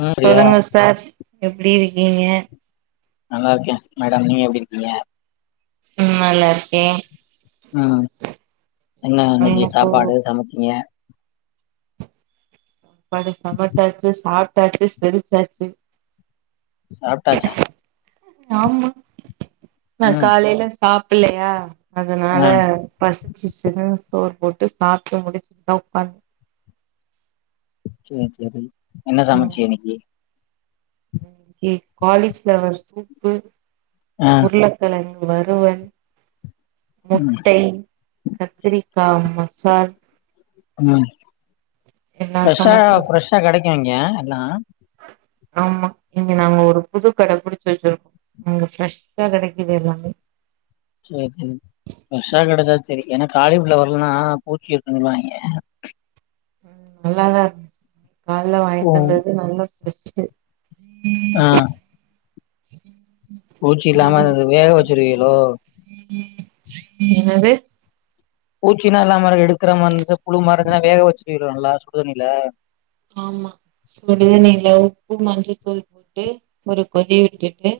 ம் சரியா சொல்லுங்க சார் எப்டி இருக் நீங்க நல்லா இருக்க மேடம் நீங்க எப்டி இருக்கீங்க ம் நல்லா இருக்கே ம் என்ன அன்னிக்கு எனக்கு சாப்பாடு சமைச்சிங்க சாப்பாடு சமச்சாச்சு சாப் சாப்டாச்சு செருச்சாச்சு சாப்டாச்சா ஆமா நா ம் காலைல சாப் புல்லையா அதனால ஆ பசிச்சுச்சுன்னு சோறு போட்டு சாப்ட்டு முடிச்சுட்டுதா உக்காந்த சேர் சேரி என்ன சமச்ச இன்னிக்கு இன்னிக்கு காலி பிளவர் சூப்பு ஆ உருளக்கெழங்கு வருவள் ம் முட்டை கத்திரி ஆமா சார் ம் ஃப்ரெஷ்ஷா சமச்சாச்சு ஃப்ரெஷ்ஷா கெடைக்கு இங்க எல்லா ஆமா இங்க நாங்க ஒரு புது கட புடுச்சு வெச்சுருக்கோ அங்க ஃப்ரெஷ்ஷா கெடைக்குது எல்லாமே சேரி ஃப்ரெஷ்ஷா கெடச்சா சேரி ஏன்னா காளி பிளவர் எல்லன்னா பூச்சி இருக்குன்னு வாங்கே ம் நல்லாதா இருந்துச்சு கால்ல வாங்கிட்டு ம் வந்து [unintelligible] நல்லஸ் [inaudible] ஆ [inaudible] பூச்சி இல்லாம வேக வெச்சுருவீலோ என்னது பூச்சின்னா எல்லா மேல இருக்குற எடுக்குற மாரிந்தா புழு மாரிதான வேக வெச்சுட்டு [unintelligible] சுடுதண்ணில ஆமா சுடு தண்ணீல உப்பு மஞ்சள்த்தூள் போட்டு ஒரு கொதி விட்டுட்டு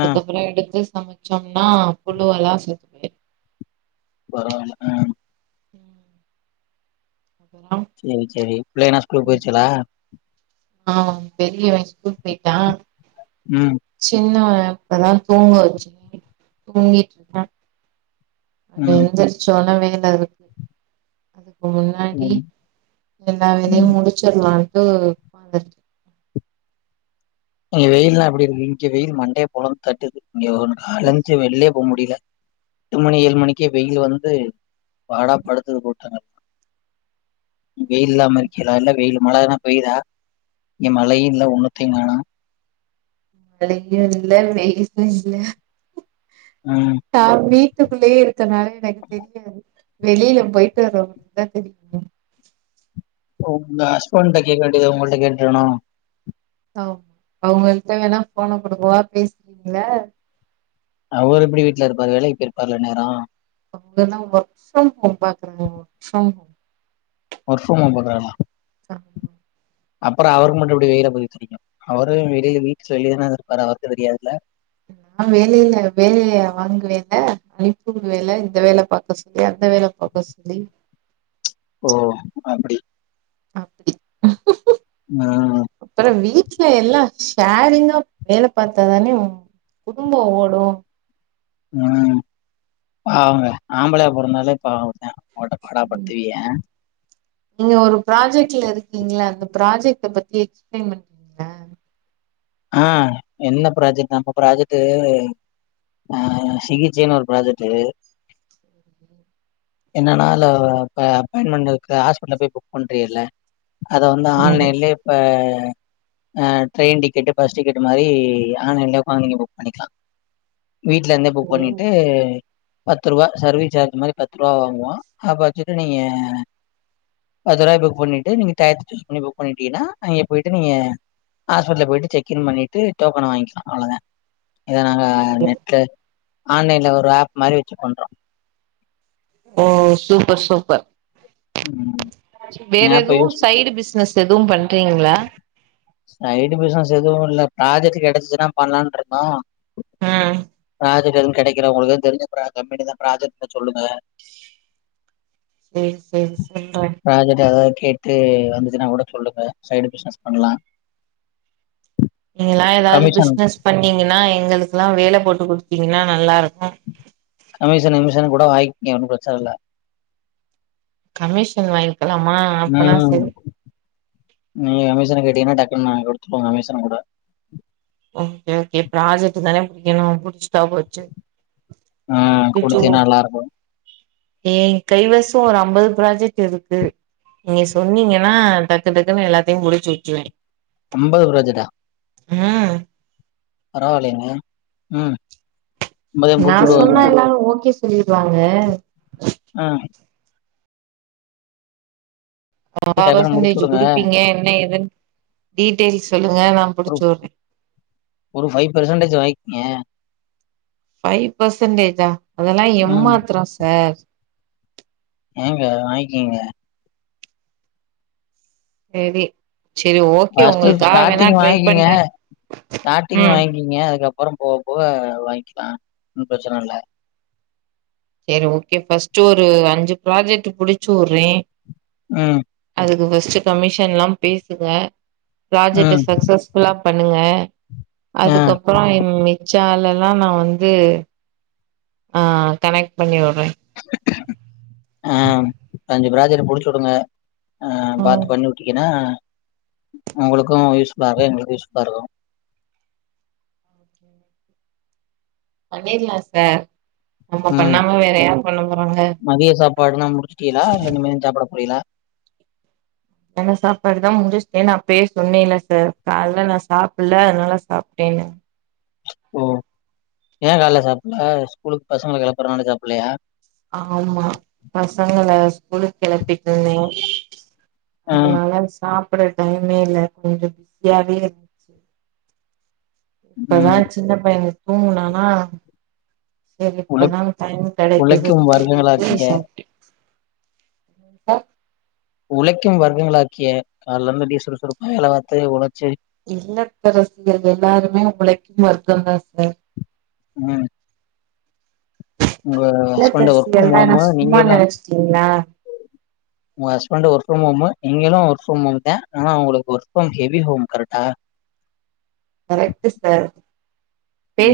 ஆ எடுத்து சமச்சோ ன்னா புழுவெல்லா செத் துவே பரவால்ல அ ம் சேரி சேரி புள்ளைங்கனா ஸ்கூல்லுக்கு போயிருச்சுகளா ஆம் பெரியவ ஸ்கூல் போயிட்டா ம் சின்னவ அப்பதா தூங்க வெச்சே தூங்கிட்ருக்கா அவ ம் எந்திரிச்சொனவே எல்லா இருக்கு அது முன்னாடி ம். எல்லா வேலையு முடுச்சுர்லான் அப்போ ஃபாதர் அங்க வெயில்லா எப்டி இருக்கு இங்க வெயில் மண்டைய பொழந்து தட்டுது இங்க ஒன்னு கால்ல ஏஞ்சு வெளியப் போ முடியில எட்டு மணி ஏழு மணிக்கே வெயில் வந்து பாடா படுத்துது போட்டுங்க வெயில் இல்லாம இருக்கிலா இல்ல வெயிலு மழ எதுன்னா பெய்தா இங்க மழையு இல்ல ஒண்ணுத்தையுங் காணோ மழையு இல்ல வெயிலு இல்ல ம். டாப்பி துக் குள்ளயே இருக் இத்தன் நாளா எனக்கு தெரியாது வெளியில போயிட்டு வறவங்களுக்குதா தெரியுமே அப்போ உங்க ஹஸ்பண்ட்ட கேக்க வேண்டியத உங்கள்ட்ட கேட்டேனோ ஓ அவுங்க கிட்ட வேணா ஃபோன குடுக்குவா பேசுறீங்களா அவர் எப்டி வீட்ல இருப்பாரு வேலைக்கு போயிருப்பாருல இந்நேரோ அவுங்கல்லா ஒர்க் ஃப்ரம் ஹோம் பாக்குறாங்க work from home work from home பண்றாங்கலா ஆஹ் அப்புறம் அவுருக்கு மட்டும் இப்படி வெயில பத்தி தெரியும் அவுரும் வெளியில வீட்டுல வெளியேதானே இரு இருப்பாரு அவருக்கு தெரியாதுல்ல நான் வேலையில வேலைய வாங்குவேன்ல அனுப்புவேன்ல இந்த வேலை பாார்க்க சொல்லி அந்த வேலை பார்க்க சொல்லி ஓ அப்படி அப்படி ஆஹ் எல்லாம் ஷேர்ரிங்கா வேலை பார்த்தாதானே குடும்பம் ஓடும் உம் பாவங்க ஆம்பளையா பொறந்தாலே பாவம் தான் போட்டு பாடா படுத்துவிக நீங்க ஒரு ப்ராஜெக்ட்ல இருக்கீங்களா அந்த ப்ராஜெக்ட பத்தி எக்ஸ்பிளைன் பண்றீங்கள ஆஹ் என்ன ப்ராஜெக்ட் நம்ம ப்ராஜெக்ட் அஹ் சிகிச்சைன்னு ஒரு ப்ராஜெக்ட் என்னன்னா அதுல அப்பாயின்மெண்ட் ஹாஸ்பிடல் போய் புக் பண்றில்ல அத வந்து ஆன்லைன்லயே இப்ப ஆ ட்ரெயின் டிக்கெட்டு பஸ் டிக்கெட் மாதிரி ஆன்லைன்லே உட்காந்து நீங்க புக் பண்ணிக்கலாம் வீட்ல இருந்தே புக் பண்ணிட்டு பத்து ரூபா சர்வீஸ் சார்ஜ் மாதிரி பத்து ரூபா வாங்குவான் வச்சிட்டு நீங்க பத்து ரூபாய்க்புக் பண்ணிட்டு பண்ணீங்கன்னா அங்க போயிட்டு நீங்க ஹாஸ்பிடல போயிட்டு செக் புக் பண்ணிட்டு டோக்கன வாங்கிக்கலாம் அவ்வளோ தான் இத நாங்க நெட்ல ஆன்லைன்ல ஒரு ஆப் மாதிரி வச்சு பண்றோம் ஓ சூப்பர் சூப்பர் வேற ஏன்னா இப்ப எதுவும் யூஸ் சைடு பிசினசு அதுவும் பண்ண இருக்கிங்களா சைடு பிசினஸ் எதுவும் இல்ல ப்ராஜெக்ட் கிடைச்சதுனா பண்ணலாம்னு இருக்கோம் ம்ம் ப்ரஜெக்ட் எதுவும் கிடைக்கல உங்களுக்கு தெரிஞ்ச கம்பெனில ப்ராஜெக்ட் இருந்தா சொல்லுங்க சேரி சேரி சேரி சொல்ரேன் ப்ராஜெக்ட் எதாவது கேட்டு வந்துச்சுன்னா கூட சொல்லுங்க சைடு பிசினஸ் பண்ணலாம் நீங்களாம் ஏதாவது கமிஷன் பிசினஸ் பண்ணீங்கன்னா எங்களுக்கு எங்களுக்குலாம் வேலை போட்டு குடுத்தீங்கன்னா நல்லா இருக்கும் கமிஷன் அமிஷன் கூட வாங்கிக்கங்க ஒன்னும் பிரச்சனை இல்ல கமிஷன் வாங் நா நா கமிசனுக்கு ‌வி த்தீனா டக்குன் நா எடுத்துப்போ கமிசன் கூட ஓகே ஓகே ப்ராஜெக்ட தானே புடிக்கணு புடிச்சுட்டா போச்சு ஆ குடுத்தீனா நல்லாருக்கு ஏ கைவச ஒரு அம்பது ப்ராஜெக்ட் இருக்கு நீங்க சொன்னீங்கனா டக்கு டக்குன்னு எல்லாத்தையு முடுச்சு வச்சுவே அம்பது ப்ராஜெட்டா ம் பரவால்லயேங்க ம் அம்பதையு நா முடிச்சு சொன்னா வுடுவாங்க எல்லாரு ஓகே சொல்லிருவாங்க ஆ ஆ டக்குன்னு முடிச்சு பர்சன்டேஜ் வுடுங்க குடுப்பீங்க என்ன எதுன் டீடெய்ல்ஸ் சொல்லு ஒரு ஒரு ஃபைவ் பெர்சன்டேஜு வாய்கங்க ஃபை பர்சன்டேஜா அதெல்லா ம். எம்மாத்ரொ சார் ஏங்க வாய்ங்கங்க சேரி ஃபஸ்ட்டு ஸ்டார்டிங் வாங்கிங்க பண்றே ஸ்டார்டிங் ம் வாங்கிங்க அதுக்கப் அப்பறம் போக போக வாங்கிக்கலா ஒன்னு பிரச்சன இல்ல செரி ஓகே ஃபர்ஸ்ட்டு ஒரு அஞ்சு ப்ராஜெக்ட்டு புடுச்சு வுர்றே ம் அதுக்கு ஃபஸ்ட்டு கமிஷன்லா பேசுங்க ப்ராஜெக்ட்ட ம். சக்சஸ்ஃபுல்லா பண்ணுங்க ஆ, அதுக்கப்புறோ இன்மே சேலல்லா நா வந்து ஆ கனெக்ட் பண்ணிவுட்றே ஆ அஞ்சு ப்ராஜெக்ட்டு புடுச்சுவுடுங்க ஆ ம் பாத்து பண்ணி வுட்டிக்கன்னா உங்களுக்கு யூ ஸ்ஃபுல்லா இருக்கு எங்களுக்கு யூஸ் ஃபுல்லா இருக்கு பண்ணிட்லா சார் நம்ம ம் பண்ணாம வேற யார் பண்ண போறாங்க மதிய சாப்பாடுனா முடுச்சிட்டியலா இல்ல இனிமேதா சாப்புட போறியலா ய சாப்பாடுதா முடுச்ட்டேனு அப்பவே சொன்னேல சார் கால்ல நா சாப்புல்ல அதுனால சாப்டேனு ஓ ஏ கால்ல சாப்புல்ல ஸ்கூலுக்கு பசங்க கெளபுறனால சாப்புல்லையா ஆமா பசங்கள ஸ்கூலுக்கு கெளப்பிட்டு இருந்தே ஆ, அதனால சாப் பட் எனக் டைமே இல்ல கொஞ்சோ பிஸியாவே இருந்துச்சு இப்பதா ம். சின்ன பையன் தூங்னானா செரி உழைப் இப்பதா டைம் உழைக்கும் கெடைக்குதுன்னு சொல்லிட்டு வர்க்கங்களாக்கிய சாப்ட உழைக்கும் வர்க்கங்களாக்கிய கால்லருந்து அப்டியே சுறுசுறுப்பா வேல பாத்து ஒழச்சி இல்லத்தரசிகள் எல்லாருமே உழைக்கும் வர்க்கம் தா சார் ம் உங்க ஹஸ்பண்டு ஒர்க் இல்லத்தரசிகள்னா என்ன பண்ணுவாம சும்மா நீங்கெல்லா நெனச்சிட்டீங்ளா உங்க ஹஸ்பண்டு ஒர்க் [unintelligible] இங்க தா ஒர்க் ஃப்ரம் ஹோம் த ஆனா அவுங்ளுக்கு ஒர்க் ஃப்ரம் ஹெவி ஹோம் கரெக்டா கரெக்ட்டு சார்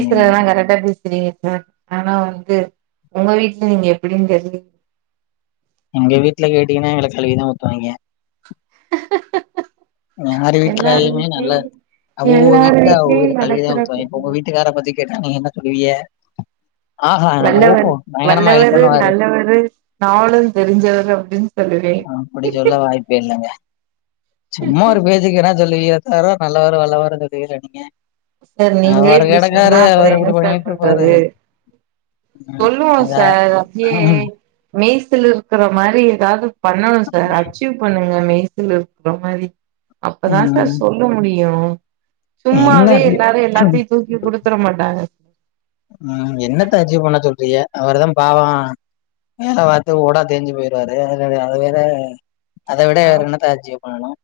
ம். கரெக்டா பேசு செரிங்க சார் ஆனா வந்து உங்க வீட்ல நீங்க எப்டின்னு தெரிலிங் எங்க வீட்ல கேட்டீங்கனா எங்கள கழவி தா ஊத்துவாங்கே யாரு எல்லார் வீட்லயுமே நல்ல வீட்லயு அவ்வோவ்வோ எல்லார் வீட்ல அவ்வோவ்வோ வீட்லயு எல்ல கலுவி தா நடக்கற ஊத்வாங்கே இப்ப உங்க கூத்துதா வீட்டுக்கார பத்தி கேட்டா நீ என்ன சொல்லுவிய வல்லவரு வல்லவரு பண்ணுவாரு. நல்லவரு நாளும் தெரிஞ்சவரு அப்டின் சொல்லுவே ஆ அப்படி சொல்ல வாய்ப்பே இல்லங்க சும்மா ஒரு பேச்சிக்குனா சொல்லுவீக சாருதா நல்லாவரு வல்லாவருனு நேத்து நீங்க சொன்னீங்க சார் நீங்ளே இப்டி சொன்னா அப்பற அவரு என்ன இப்படி சார் பண்ணிட்டு இருப்பாரு. பண்றது ம். சொல்லுங்க அதா சார் அப்டியே மெய் சிலிர்க்குற மாரி ஏதாது பண்ணணு சார் அச்சீவ் பண்ணுங்க மெய் த்துல இருக்கற மாரி அப்ப தா ம். சார் சொல்ல முடியு என்ன சும்மாவு எப்பயு எல்லாமே அச்சீவ் எல்லாத்தியும் தூக்கி குடுத்துற மாட்டாங்க உஹம் என்னத்த அச்சீவ் பண்ண சொல்றிய அவர் தான் பாவம் வேலை பார்த்து ஓடா தெஞ்சு போய்டுவாரு அது வேற அதை விட வேற ஆமா என்னத்த அச்சுவ் பண்ணணும்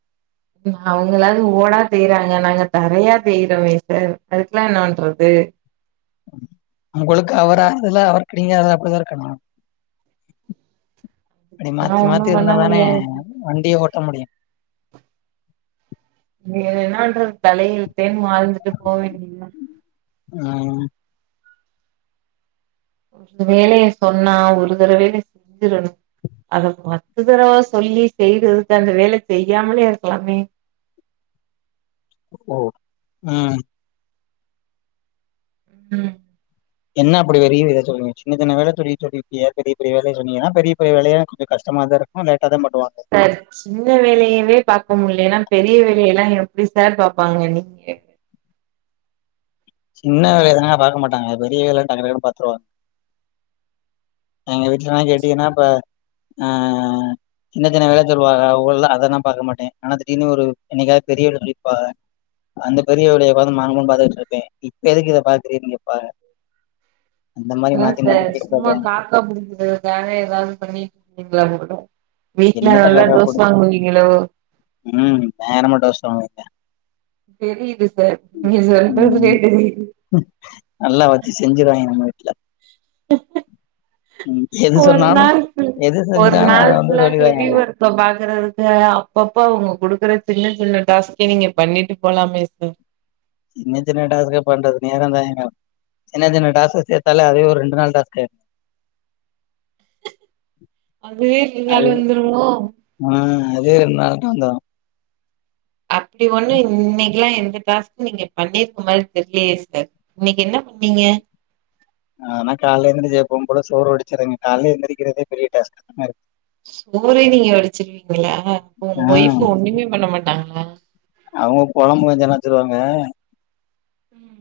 அவங்களாவது ஓடா தெய்யறாங்க நாங்க தரையா தெயறோமே சார் அதுக்கெல்லாம் என்ன பண்றது உங்களுக்கு அவர் ஆறுதல் அவருக்கு நீங்க ஆறுதல்ல அப்படிதான் இருக்கணும் அப்படி அதெல்லா மாத்தி ஒண்ணு மாத்தி பண்ண இருந்தாதானே முடியாது வண்டியவோட்ட பண்ண முடியும் வேற என்ன பண்றது தலையில்த்தேன் வாழ்ந்துட்டு போக வேண்டியதுதான் ஆஹ் ஒரு வேலைய சொன்னா ஒரு தடவ யில்லே வேலை செஞ்சிடணும் அத பத்து தடவா சொல்லி செய்யறதுக்கு அந்த வேலை செய்யாமலே இருக்கலாமே ஓ உம் உம் என்ன அப்படி வெறிய ஏத்த சொல் சின்ன சின்ன வேலையா சொல்லி இருப்பீங்க பெரிய பெரிய வேலை சொன்னீங்கன்னா பெரிய பெரிய வேலைய கொஞ்சம் கஷ்டமா தான் இருக்கும் சார் சின்ன வேலையவே பார்க்க முடியலேன்னா பெரிய வேலையெல்லாம் எப்படி சார் பாப்பாங்க நீங்க சின்ன வேலையான பார்க்க மாட்டாங்க பெரிய வேலைய டக்கு டக்குன்னு பாத்துருவாங்க எங்க வீட்டுலல்லாம் கேட்டீங்கன்னா இப்ப ஆஹ் சின்ன சின்ன வேலை சொல்லுவாங்க அவங்கல்லாம் அதல்லான் பாார்க்க மாட்டேன் ஆனா திடீனு ஒரு என்னைக்காவது பெரியவ சொல்லிப்பாங்க அந்த பெரிய வேலைய உட்கார்ந்து மங்கன்னு பார்த்துக்கிட்டு இருக்கேன் இப்ப எதுக்கு இதை பாக்குறீங்கனு கேட்பாங்க ஆமா சார் சும்மா காக்கா புடிக்கிறதுக்காக எதாவது பண்ணி நீங்களா கூட என்னத்த காக்கா போடு உம் பயங்கரமா டோஸ் தான் வாங்கி இருக்கேன் தெரியுது சார் நீங்க ம் சொல்றதிலேயே தெரியுது ல்ல ஒரு சொன்னாலு நாள் எது ஒரு செஞ்சாலு அத நாள் வந்து ஃபுல்லா ஹெவி சொல்லிருவாய்ங்கங்க ஒர்க்கபாக்குறது அப்பப்ப அவங்க குடுக்குற சின்ன சின்ன டாஸ்க்கே நீங்க பண்ணிட்டு போலாமே சார் சின்ன சின்ன டாஸ்க்க பண்றது நேரம் தான் எங்க சின்ன சின்ன டாஸ்க சேர்த்தாலே அதே ஒரு ரெண்டு நாள் டாஸ்க் ஆயிடுது அதுவே ரெண்டு அது நாள் வந்துருமோ ஆஹ் அதே ரெண்டு நாள் தான் வந்துரும் அப்படி ஒண்ணும் இன்னைக்குல்லாம் எந்த டாஸ்க் நீங்க பண்ணிருக்க மாதிரி தெரியலையே சிஸ்டர் இன்னைக்கு என்ன பண்ணீங்க ஆனா காலைல எழுந்து எப்போவும் போல சோறு வடிச்சறேங்க கால எழுந்திரிக்கிறதே பெரிய டாஸ்க் இருக்கு சோரே நீங்க வடிச்சிருவீங்களா இப்ப ஆ உங்க ஒயஃப் ஒண்ணுமே பண்ண மாட்டாங்களா அவங்க குழம்பு கொஞ்சம் வச்சருவாங்க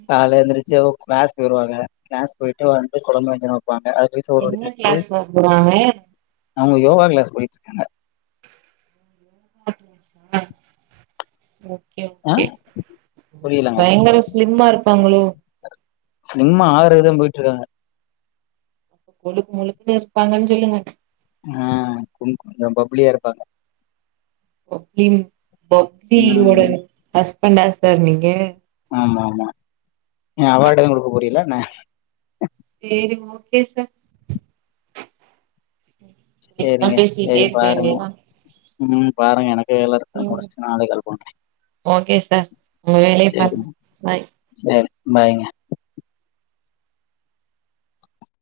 கால எழுந்திரிச்சு கிளாஸ் போயடுவாங்க கிளாஸ் போயிட்டு வந்து குழம்பு வைக்கணும் என்ன கிளாஸ் போபோறாங்க அவங்க யோகா கிளாஸ் போயிட்டு இருக்காங்க கே ஆ ஓகே புரியலங்க பயங்கரஸ் ஸ்லிம்மா இருப்பாங்களோ சிலிம்மா ஆறுதா போயிட்டு இருக்காங்க கொழுக்கு முழுக்குனு இருப்பாங்கன்னு சொல்லுங்க ம் கொஞ்ச பப்ளியா இருப்பாங்க ஓப்லி ஒப்பி ஓட ம் பேஸ் பண்டாஸ்தர் நீங்கெ ம் ஆமா ஆ அவார்டு எதுவு குடுக்க போரியலான்ன சேரி ஓகே சேர் சேரிங்க பேசிட்டே சேரி இருக்க பாருங்க ம் பாருங்க எனக் மியு ஓகே சார் உங்க வேலய பாருங்க சரிங்க பாய் சரி பாய்ங்க